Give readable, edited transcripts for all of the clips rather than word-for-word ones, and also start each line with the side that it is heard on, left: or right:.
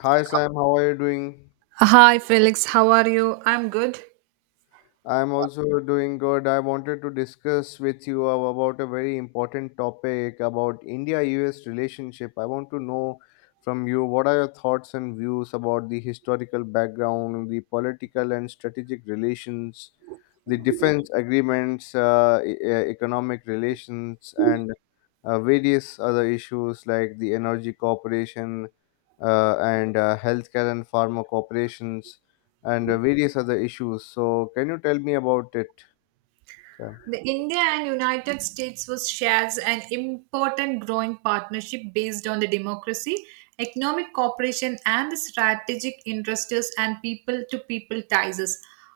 left: Hi Sam, how are you doing?
right: Hi Felix, how are you? I'm good.
left: I'm also doing good. I wanted to discuss with you about a very important topic about India-US relationship. I want to know from you what are your thoughts and views about the historical background, the political and strategic relations, the defense agreements, economic relations, and various other issues like the energy corporation and healthcare and pharma corporations and various other issues. So, can you tell me about it? Sir?
right: The India and United States was shares an important growing partnership based on the democracy, economic cooperation, and the strategic interests and people-to-people ties.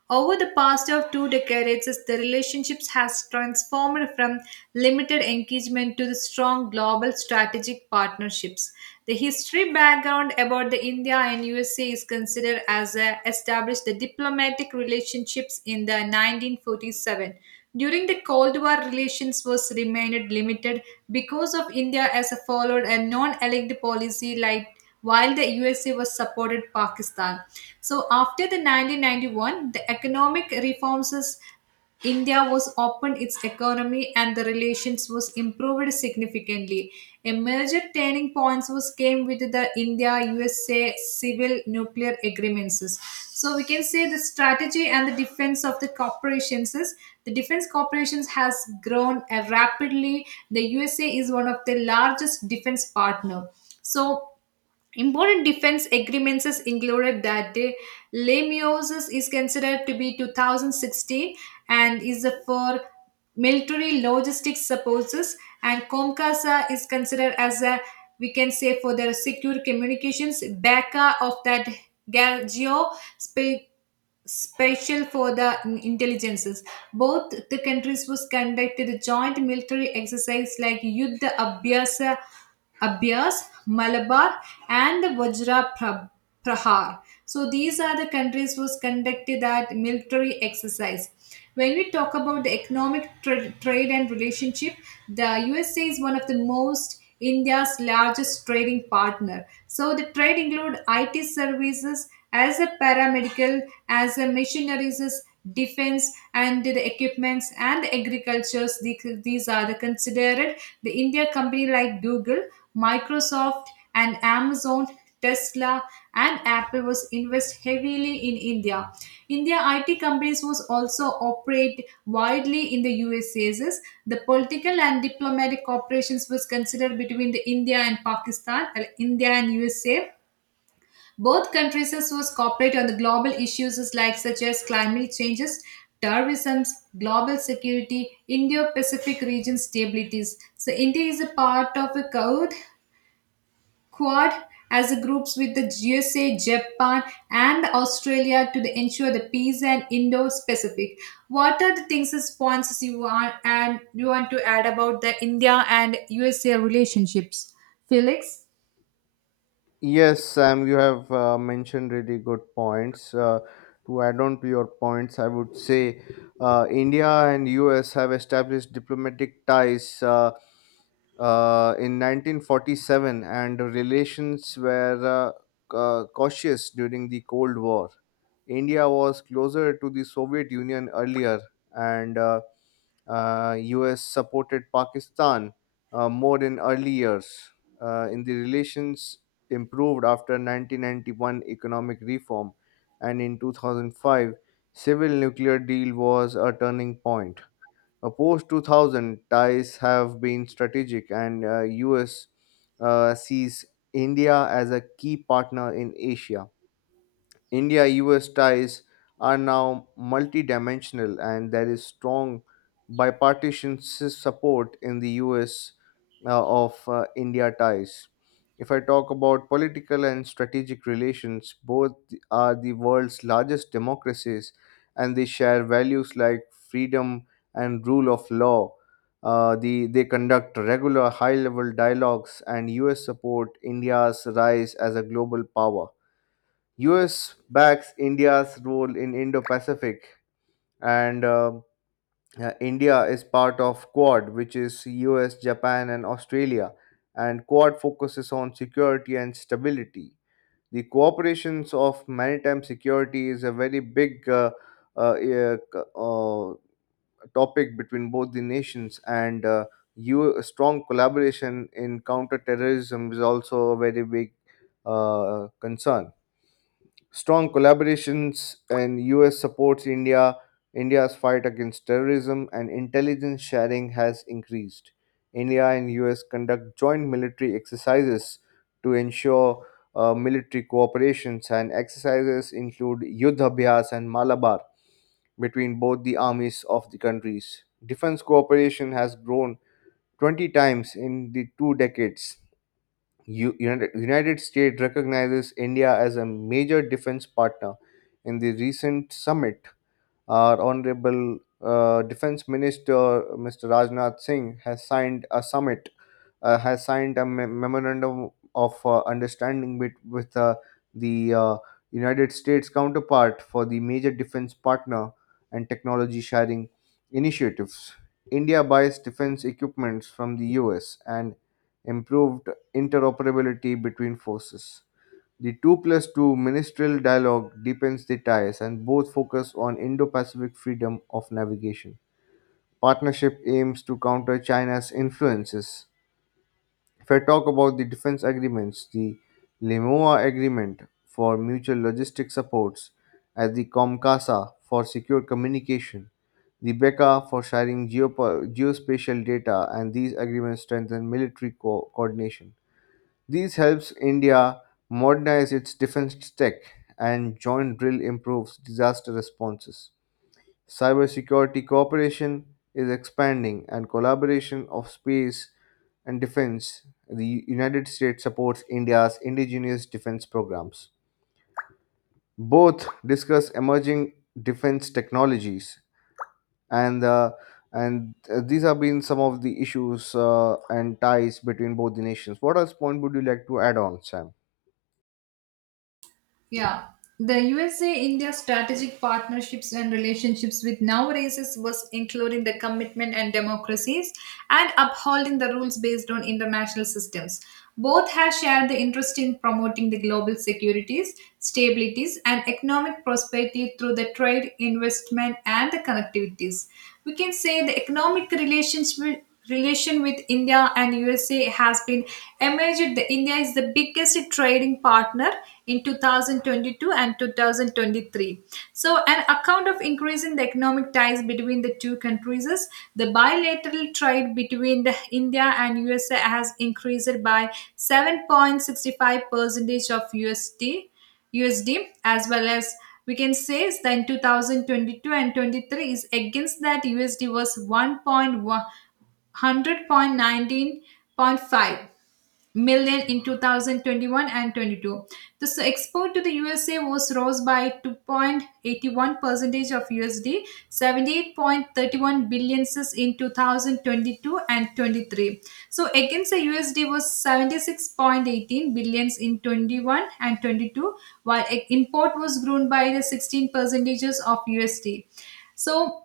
right: Over the past of 2 decades, the relationships has transformed from limited engagement to the strong global strategic partnerships. The history background about the India and USA is considered as a established the diplomatic relationships in the 1947. During the Cold War, relations was remained limited because of India as a followed a non-aligned policy, like while the USA was supported Pakistan. So after the 1991, the economic reforms is India was opened its economy and the relations was improved significantly. A major turning point was came with the India-USA civil nuclear agreements, so we can say the strategy and the defense of the corporations is the defense corporations has grown rapidly. The USA is one of the largest defense partner, so important defense agreements is included that day. Lemiosis is considered to be 2016 and is for military logistics purposes, and Comcasa is considered as a, we can say, for their secure communications. Baca of that, geo spa- special for the intelligences. Both the countries was conducted joint military exercise like Yuddha Abhyas, Malabar, and the Vajra Prahar. So these are the countries which conducted that military exercise. When we talk about the economic trade and relationship, the USA is one of the most India's largest trading partner. So the trade include IT services as a paramedical, as a machineries, defense and the equipments, and agricultures. These are the considered, the India company like Google, Microsoft, and Amazon, Tesla, and Apple was invest heavily in India. India IT companies was also operate widely in the USAs. The political and diplomatic cooperations was considered between the India and Pakistan, India and USA, both countries was cooperate on the global issues like such as climate changes, terrorism, global security, Indo-Pacific region stabilities. So India is a part of a Quad as a groups with the USA, Japan, and Australia to the ensure the peace and Indo-Pacific. What are the things, as points you want and you want to add about the India and USA relationships, Felix?
left: Yes, Sam, you have mentioned really good points. To add on to your points, I would say India and US have established diplomatic ties in 1947, and relations were cautious during the Cold War. India was closer to the Soviet Union earlier, and US supported Pakistan more in early years. In the relations improved after 1991 economic reform, and in 2005 civil nuclear deal was a turning point. Post 2000 ties have been strategic, and US sees India as a key partner in Asia. India US ties are now multidimensional, and there is strong bipartisan support in the US of India ties. If I talk about political and strategic relations, both are the world's largest democracies and they share values like freedom and rule of law. They conduct regular high level dialogues, and US support India's rise as a global power. US backs India's role in Indo-Pacific, and India is part of Quad, which is US, Japan, and Australia. And Quad focuses on security and stability. The cooperations of maritime security is a very big uh, uh, uh, topic between both the nations, and strong collaboration in counterterrorism is also a very big concern. Strong collaborations and US supports India's fight against terrorism and intelligence sharing has increased. India and US conduct joint military exercises to ensure military cooperations and exercises include Yuddha Abhyas and Malabar between both the armies of the countries. Defense cooperation has grown 20 times in the 2 decades. United States recognizes India as a major defense partner. In the recent summit, our Honorable Defense Minister Mr. Rajnath Singh has signed a memorandum of understanding with the United States counterpart for the major defense partner and technology sharing initiatives. India buys defense equipments from the US and improved interoperability between forces. The 2 plus 2 ministerial dialogue deepens the ties and both focus on Indo Pacific freedom of navigation. Partnership aims to counter China's influences. If I talk about the defense agreements, the Lemoa Agreement for mutual logistic supports, as the Comcasa for secure communication, the BECA for sharing geospatial data, and these agreements strengthen military coordination. These helps India modernize its defense tech and joint drill improves disaster responses. Cybersecurity cooperation is expanding, and collaboration of space and defense. The United States supports India's indigenous defense programs. Both discuss emerging defense technologies, and uh, and these have been some of the issues and ties between both the nations. What else point would you like to add on, Sam?
right: Yeah. The USA India strategic partnerships and relationships with nowadays was including the commitment and democracies and upholding the rules based on international systems. Both have shared the interest in promoting the global securities, stabilities, and economic prosperity through the trade, investment, and the connectivities, we can say the economic relations with, relation with India and USA has been emerged. The India is the biggest trading partner in 2022 and 2023. So, an account of increasing the economic ties between the two countries is the bilateral trade between the India and USA has increased by 7.65 percentage of USD, as well as we can say is that in 2022 and 23 is against that USD was 1.1 million in 2021 and 22. The export to the USA was rose by 2.81 percentage of USD, 78.31 billion in 2022 and 23. So against the USD was 76.18 billions in 21 and 22, while import was grown by the 16 percentages of USD. So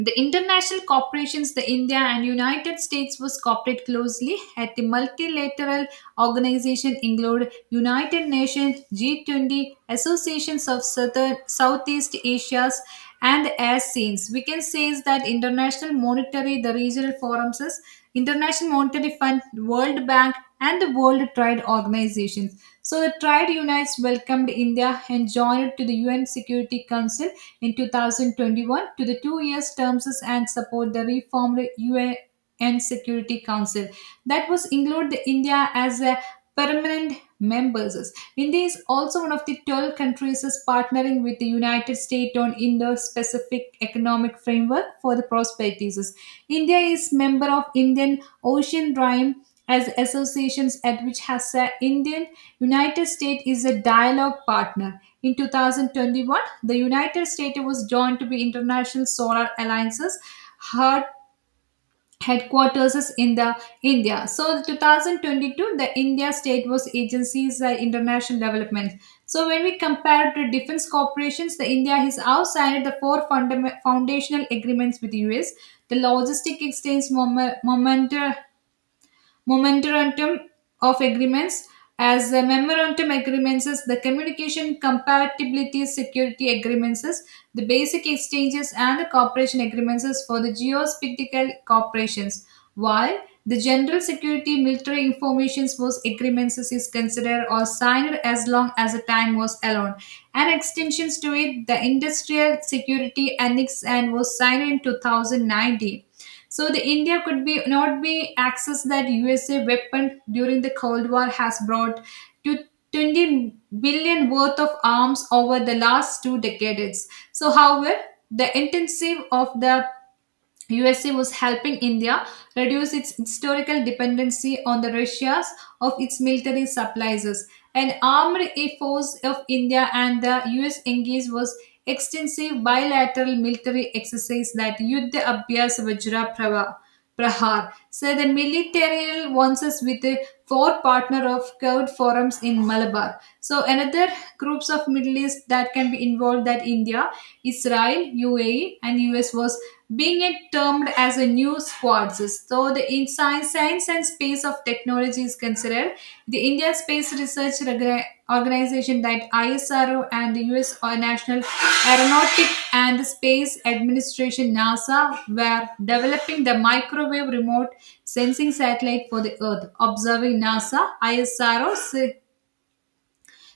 right: the international corporations, the India and United States was cooperate closely at the multilateral organization include United Nations, G20, Associations of Southern, Southeast Asia's, and as scenes. We can say is that international monetary, the regional forums is International Monetary Fund, World Bank, and the World Trade Organizations. So the Trade Unites welcomed India and joined to the UN Security Council in 2021 to the 2 years terms and support the reformed UN Security Council that was include the India as a permanent members. India is also one of the 12 countries is partnering with the United States on Indo-Pacific Economic Framework for the Prosperities. India is member of Indian Ocean Rhyme as associations at which has a Indian, United States is a dialogue partner. In 2021, the United States was joined to be International Solar Alliance's head- headquarters is in the India. So 2022, the India state was agencies international development. So when we compare to defense corporations, the India has outside the four foundational agreements with the US, the logistic exchange moment, moment Memorandum of agreements, as the memorandum agreements is the communication compatibility security agreements is the basic exchanges and the cooperation agreements is for the geopolitical corporations, while the general security military information was agreements is considered or signed as long as the time was allowed, and extensions to it the industrial security annex and was signed in 2019. So the India could be not be access that USA weapon during the Cold War has brought to 20 billion worth of arms over the last 2 decades. So however, the intensive of the USA was helping India reduce its historical dependency on the Russia's of its military supplies. An armed force of India and the US engaged was extensive bilateral military exercise that Yuddha Abhyas Vajra Prava. Prahar. So the military wants us with a four partner of Kurd forums in Malabar. So another groups of Middle East that can be involved that India, Israel, UAE, and US was being it termed as a new squads. So the in science and space of technology is considered, the India Space Research Organization, that ISRO, and the US or National Aeronautic and Space Administration, NASA, were developing the microwave remote sensing satellite for the Earth, observing NASA, ISRO,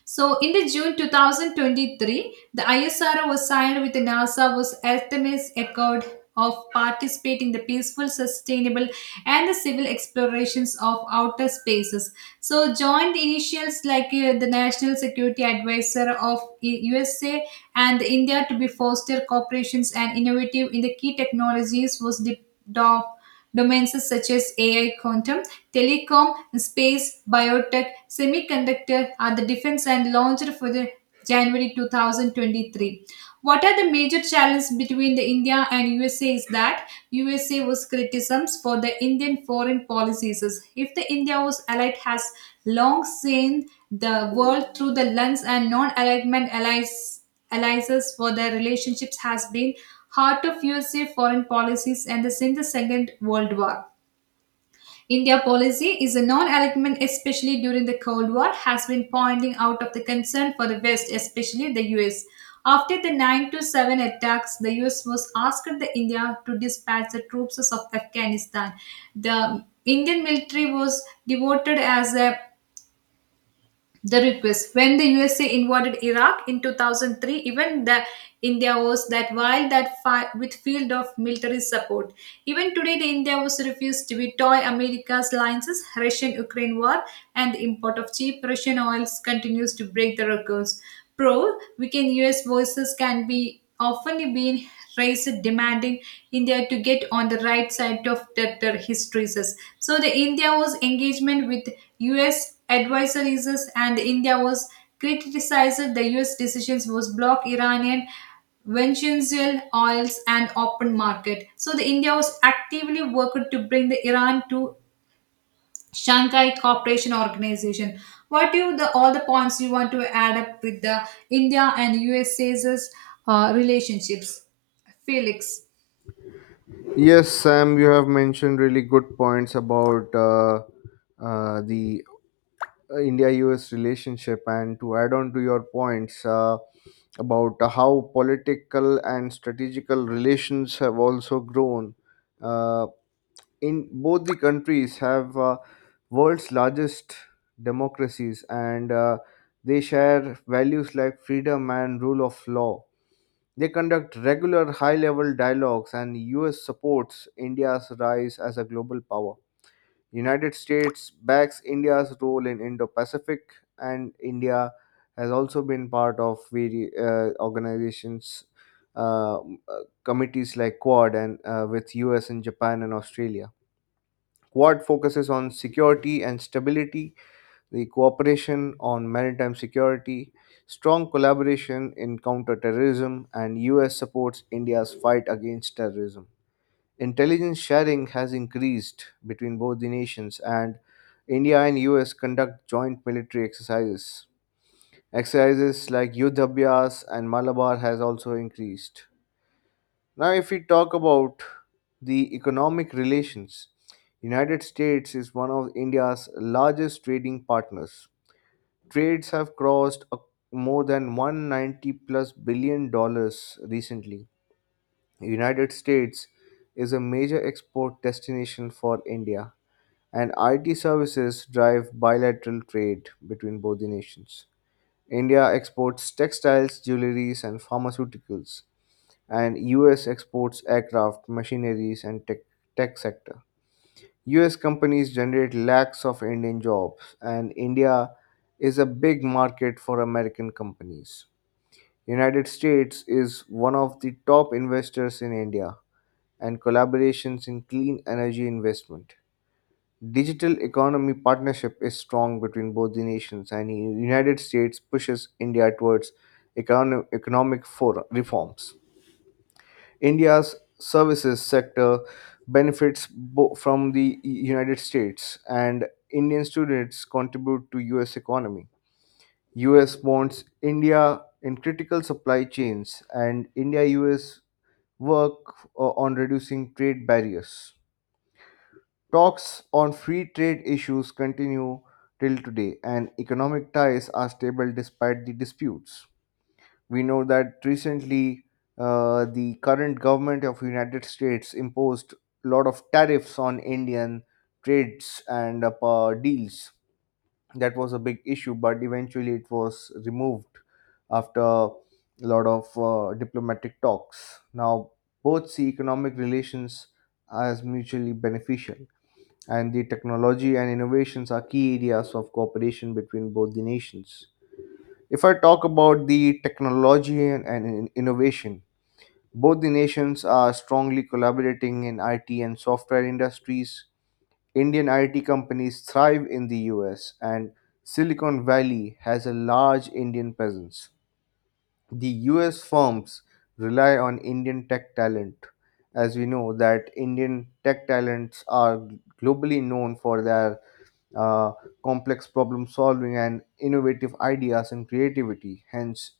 right: so, in the June 2023, the ISRO was signed with the NASA was Artemis Accord of participating the peaceful, sustainable, and the civil explorations of outer spaces. So, joint initials like the National Security Advisor of USA and India to be foster cooperations and innovative in the key technologies was developed. Domains such as AI, quantum, telecom, space, biotech, semiconductor are the defense and launched for the January 2023. What are the major challenges between the India and USA is that USA was criticisms for the Indian foreign policies. If the India was allied has long seen the world through the lens and non-alignment allies alliances for their relationships has been heart of USA foreign policies and the since the Second World War. India policy is a non-alignment, especially during the Cold War, has been pointing out of the concern for the West, especially the US. After the 9 to 7 attacks, the US was asked the India to dispatch the troops of Afghanistan. The Indian military was devoted as a the request when the USA invaded Iraq in 2003. Even the India was that while that with field of military support, even today the India was refused to toy America's alliances Russian Ukraine war, and the import of cheap Russian oils continues to break the records. Pro weekend US voices can be often been raised demanding India to get on the right side of the history says. So the India was engagement with US advisers and India was criticized the US decisions was block Iranian Venezuelan oils and open market. So the India was actively working to bring the Iran to Shanghai Cooperation Organization. What do you, the all the points you want to add up with the India and USA's relationships, Felix?
left: Yes, Sam, you have mentioned really good points about the India US relationship. And to add on to your points about how political and strategical relations have also grown, uh, in both the countries have world's largest democracies and they share values like freedom and rule of law. They conduct regular high level dialogues, and US supports India's rise as a global power. United States backs India's role in Indo-Pacific, and India has also been part of various organizations, uh, m- uh, committees like Quad, and with US and Japan and Australia. Quad focuses on security and stability, the cooperation on maritime security, strong collaboration in counterterrorism, and US supports India's fight against terrorism. Intelligence sharing has increased between both the nations, and India and US conduct joint military exercises. Exercises like Yudhabhyas and Malabar has also increased. Now, if we talk about the economic relations, United States is one of India's largest trading partners. Trades have crossed more than 190 plus billion dollars recently. United States is a major export destination for India. And IT services drive bilateral trade between both the nations. India exports textiles, jewelries, and pharmaceuticals, and US exports aircraft, machineries, and tech sector. US companies generate lakhs of Indian jobs, and India is a big market for American companies. United States is one of the top investors in India and collaborations in clean energy investment. Digital economy partnership is strong between both the nations, and the United States pushes India towards economic for reforms. India's services sector benefits from the United States, and Indian students contribute to U.S. economy. U.S. bonds India in critical supply chains, and India-U.S. work on reducing trade barriers. Talks on free trade issues continue till today, and economic ties are stable despite the disputes. We know that recently the current government of United States imposed a lot of tariffs on Indian trades and deals. That was a big issue, but eventually it was removed after a lot of diplomatic talks. Now, both see economic relations as mutually beneficial and the technology and innovations are key areas of cooperation between both the nations. If I talk about the technology and innovation, both the nations are strongly collaborating in IT and software industries. Indian IT companies thrive in the US, and Silicon Valley has a large Indian presence. The US firms rely on Indian tech talent. As we know that Indian tech talents are globally known for their uh, complex problem solving and innovative ideas and creativity. Hence,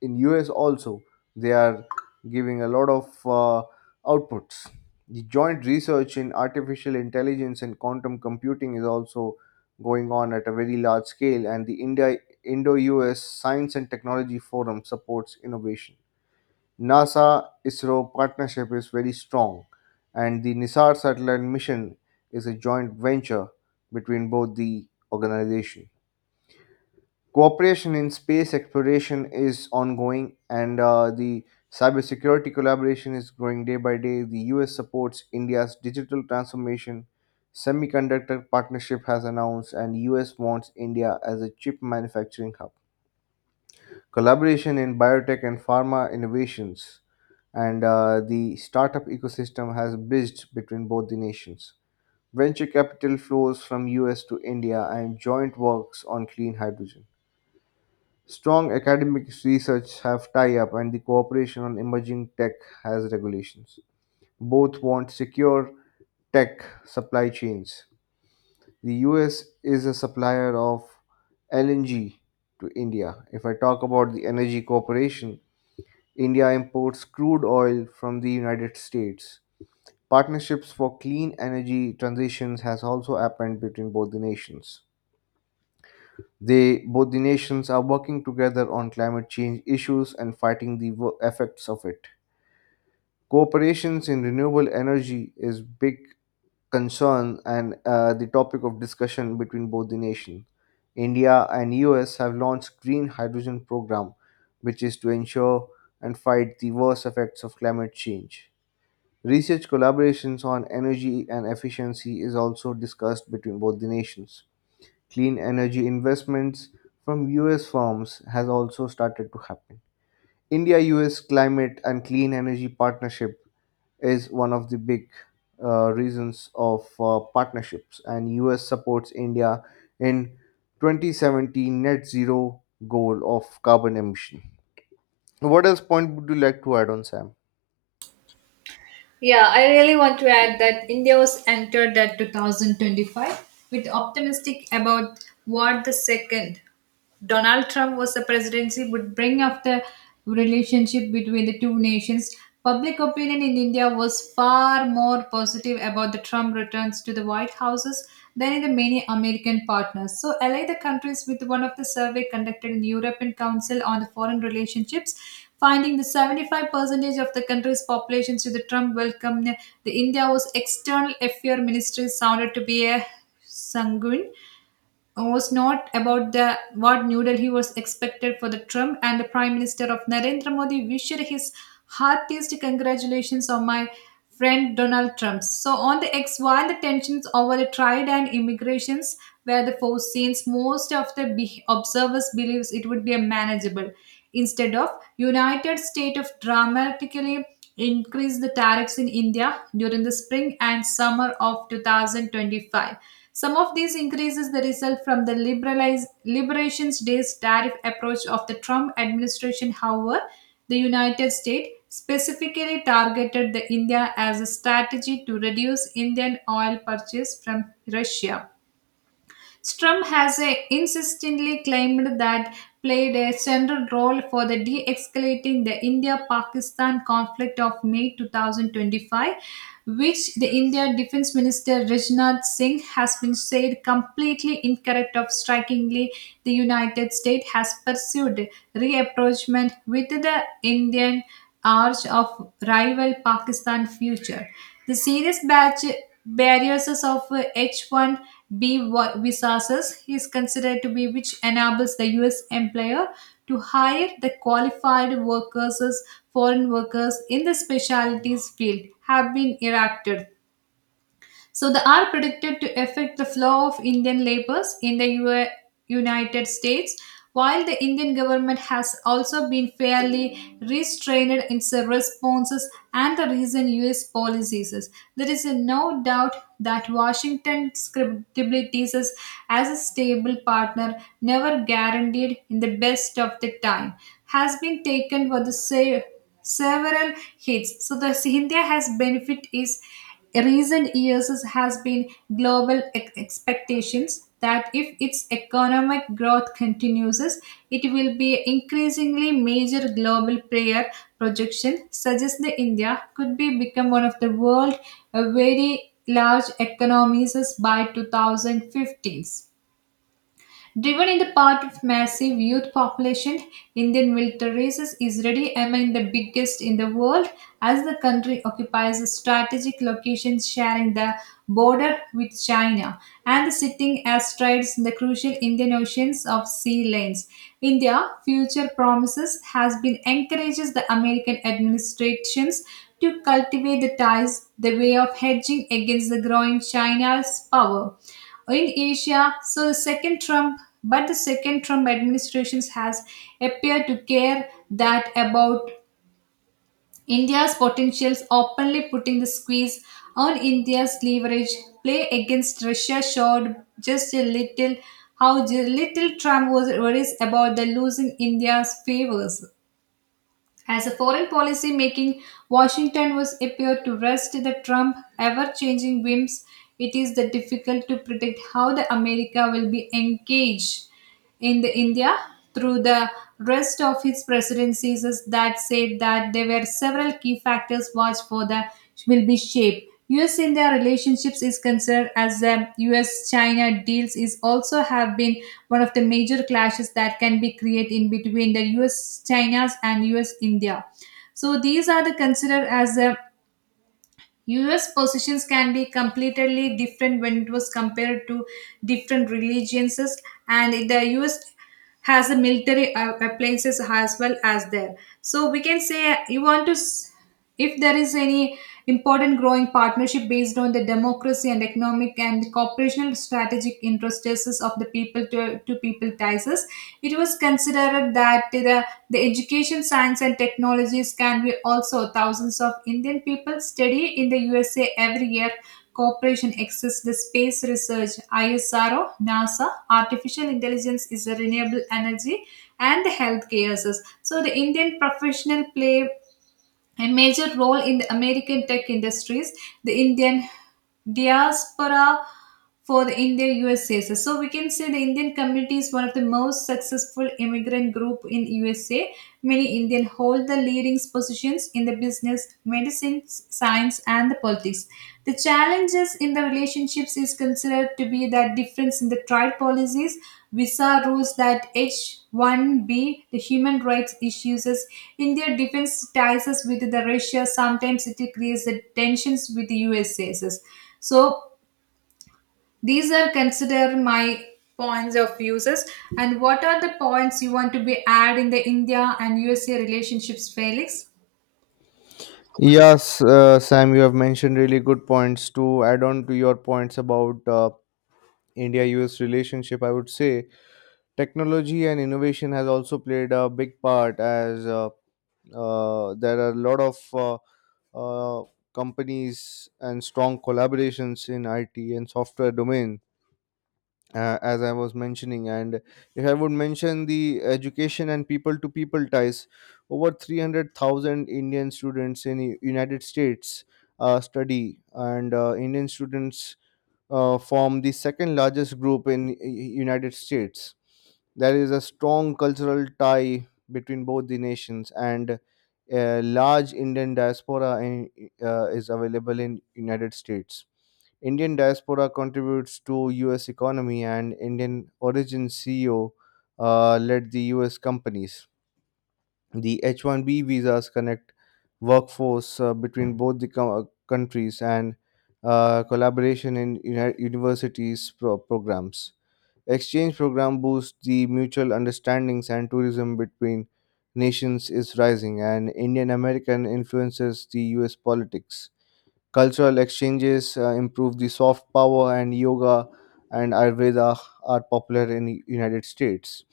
left: in US also they are giving a lot of outputs. The joint research in artificial intelligence and quantum computing is also going on at a very large scale, and the India Indo-US Science and Technology Forum supports innovation. NASA ISRO partnership is very strong, and the NISAR satellite mission is a joint venture between both the organization. Cooperation in space exploration is ongoing, and the cybersecurity collaboration is growing day by day. The US supports India's digital transformation. Semiconductor partnership has announced, and US wants India as a chip manufacturing hub. Collaboration in biotech and pharma innovations, and the startup ecosystem has bridged between both the nations. Venture capital flows from US to India, and joint works on clean hydrogen. Strong academic research have tie-up and the cooperation on emerging tech has regulations. Both want secure tech supply chains. The US is a supplier of LNG to India. If I talk about the Energy Corporation, India imports crude oil from the United States. Partnerships for clean energy transitions has also happened between both the nations. They, both the nations, are working together on climate change issues and fighting the effects of it. Cooperations in renewable energy is big concern and the topic of discussion between both the nations. India and US have launched green hydrogen program, which is to ensure and fight the worst effects of climate change. Research collaborations on energy and efficiency is also discussed between both the nations. Clean energy investments from US firms has also started to happen. India US climate and clean energy partnership is one of the big reasons of partnerships, and US supports India in 2017 net zero goal of carbon emission. What else point would you like to add on, Sam?
right: Yeah, I really want to add that India was entered at 2025 with optimistic about what the second Donald Trump was the presidency would bring after relationship between the two nations. Public opinion in India was far more positive about the Trump returns to the White Houses than in the many American partners. So allied the countries with one of the survey conducted in European Council on the Foreign Relationships finding the 75% of the country's population to the Trump welcome. The India was external affairs ministry sounded to be a sanguine was not about the what New Delhi was expected for the Trump, and the Prime Minister of Narendra Modi wished his heartiest congratulations on my friend Donald Trump. So on the X, while the tensions over the trade and immigrations were the four scenes, most of the observers believes it would be a manageable. Instead of United States of dramatically increased the tariffs in India during the spring and summer of 2025. Some of these increases the result from the liberations day's tariff approach of the Trump administration. However, the United States specifically targeted the India as a strategy to reduce Indian oil purchase from Russia. Strum has insistently claimed that played a central role for the de-escalating the India-Pakistan conflict of May 2025, which the India Defence Minister Rajnath Singh has been said completely incorrect of strikingly the United States has pursued reapproachment with the Indian arch of rival Pakistan future. The serious batch barriers of H1B visas is considered to be which enables the US employer to hire the qualified workers, as foreign workers in the specialties field have been erected. So they are predicted to affect the flow of Indian laborers in the U- A United States, while the Indian government has also been fairly restrained in its responses and the recent US policies. There is no doubt that Washington's credibilities as a stable partner, never guaranteed in the best of the time, has been taken for the sake several hits. So the India has benefit is recent years has been global expectations that if its economic growth continues, it will be increasingly major global player. Projection suggests that India could be become one of the world very large economies by 2015. Driven in the part of massive youth population, Indian military races is ready among the biggest in the world as the country occupies a strategic location sharing the border with China and sitting astride the crucial Indian Oceans of sea lanes. India future promises has been encourages the American administrations to cultivate the ties the way of hedging against the growing China's power in Asia, so the second Trump administrations has appeared to care that about India's potentials, openly putting the squeeze on India's leverage play against Russia showed just a little how the little Trump was worries about the losing India's favors. As a foreign policy making, Washington was appeared to rest the Trump ever changing whims. It is the difficult to predict how the America will be engaged in the India through the rest of his presidencies is that said that there were several key factors watched for the will be shaped. US India relationships is concerned as the US China deals is also have been one of the major clashes that can be created in between the US China's and US India. So these are the considered as the US positions can be completely different when it was compared to different religions, and the US has a military appliances as well as there. So we can say you want to, if there is any important growing partnership based on the democracy and economic and cooperational strategic interests of the people to people ties. It was considered that the education, science, and technologies can be also thousands of Indian people study in the USA every year. Cooperation exists the space research, ISRO, NASA, artificial intelligence is a renewable energy, and the healthcare. So the Indian professional play a major role in the American tech industries, the Indian diaspora for the India USA. So, we can say the Indian community is one of the most successful immigrant group in USA. Many Indian hold the leading positions in the business, medicine, science, and the politics. The challenges in the relationships is considered to be that difference in the tribe policies, Visa rules that H-1B, the human rights issues, India defense ties us with the Russia. Sometimes it creates the tensions with the USA. So these are consider my points of uses. And what are the points you want to be add in the India and USA relationships, Felix?
left: Yes, Sam, you have mentioned really good points. To add on to your points about India US relationship, I would say technology and innovation has also played a big part as there are a lot of uh, companies and strong collaborations in IT and software domain as I was mentioning and if I would mention the education and people to people ties over 300,000 Indian students in United States study and Indian students form the second largest group in United States. There is a strong cultural tie between both the nations, and a large Indian diaspora is available in United States. Indian diaspora contributes to U.S. economy, and Indian origin CEO led the U.S. companies. The H-1B visas connect workforce between both the countries and collaboration in universities programs. Exchange program boosts the mutual understandings and tourism between nations is rising and Indian American influences the US politics. Cultural exchanges improve the soft power, and yoga and Ayurveda are popular in the United States.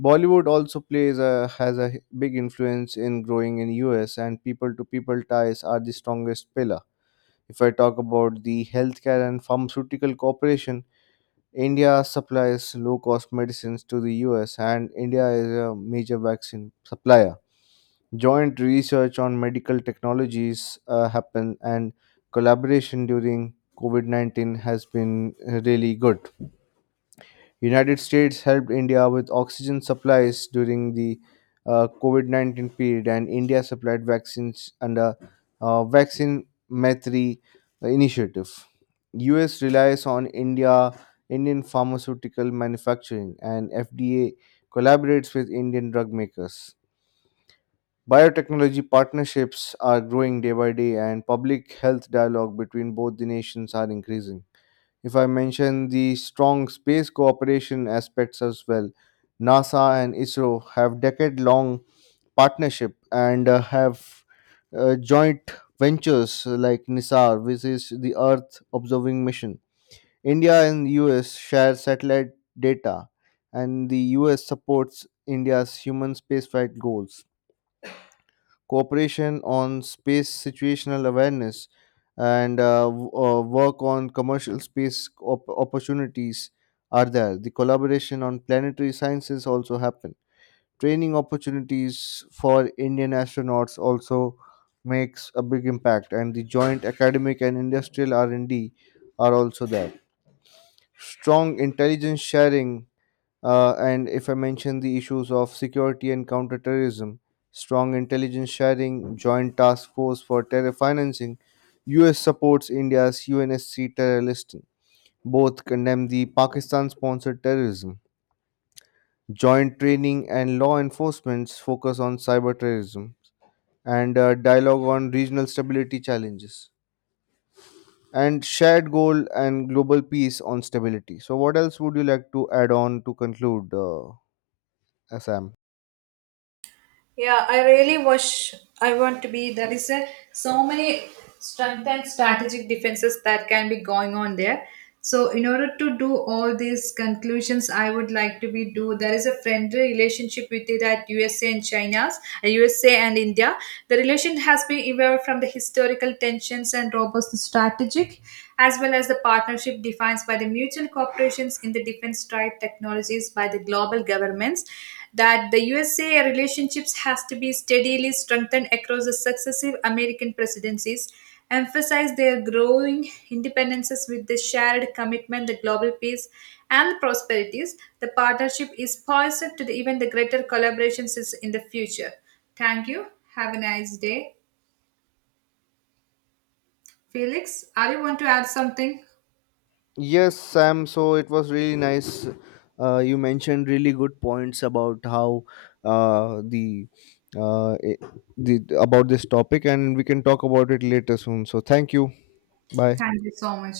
left: Bollywood also plays has a big influence in growing in US, and people-to-people ties are the strongest pillar. If I talk about the healthcare and pharmaceutical cooperation, India supplies low cost medicines to the US, and India is a major vaccine supplier. Joint research on medical technologies happen, and collaboration during COVID 19 has been really good. United States helped India with oxygen supplies during the COVID 19 period, and India supplied vaccines under Vaccine Maitri initiative. US relies on India, Indian pharmaceutical manufacturing, and FDA collaborates with Indian drug makers. Biotechnology partnerships are growing day by day, and public health dialogue between both the nations are increasing. If I mention the strong space cooperation aspects as well, NASA and ISRO have decade-long partnership and have joint ventures like NISAR, which is the Earth Observing Mission. India and US share satellite data, and the US supports India's human spaceflight goals cooperation on space situational awareness, and work on commercial space opportunities are there. The collaboration on planetary sciences also happen. Training opportunities for Indian astronauts also makes a big impact, and the joint academic and industrial R&D are also there. Strong intelligence sharing and if I mention the issues of security and counterterrorism, strong intelligence sharing, joint task force for terror financing, US supports India's UNSC terror listing. Both condemn the Pakistan sponsored terrorism. Joint training and law enforcement's focus on cyber terrorism and dialogue on regional stability challenges and shared goal and global peace on stability. So, what else would you like to add on to conclude, Assam?
right: Yeah, I really wish I want to be. There is a, so many strength and strategic defenses that can be going on there. So in order to do all these conclusions, I would like to be do. There is a friendly relationship with it at USA and China's, USA and India. The relation has been evolved from the historical tensions and robust strategic, as well as the partnership defined by the mutual cooperations in the defense trade technologies by the global governments that the USA relationships has to be steadily strengthened across the successive American presidencies, emphasize their growing independences with the shared commitment to global peace and prosperities. The partnership is poised to the, even the greater collaborations is in the future. Thank you. Have a nice day. Felix, are you want to add something?
left: Yes, Sam. So it was really nice. You mentioned really good points about how the I- the about this topic, and we can talk about it later soon. So thank you. Bye.
right: Thank you so much.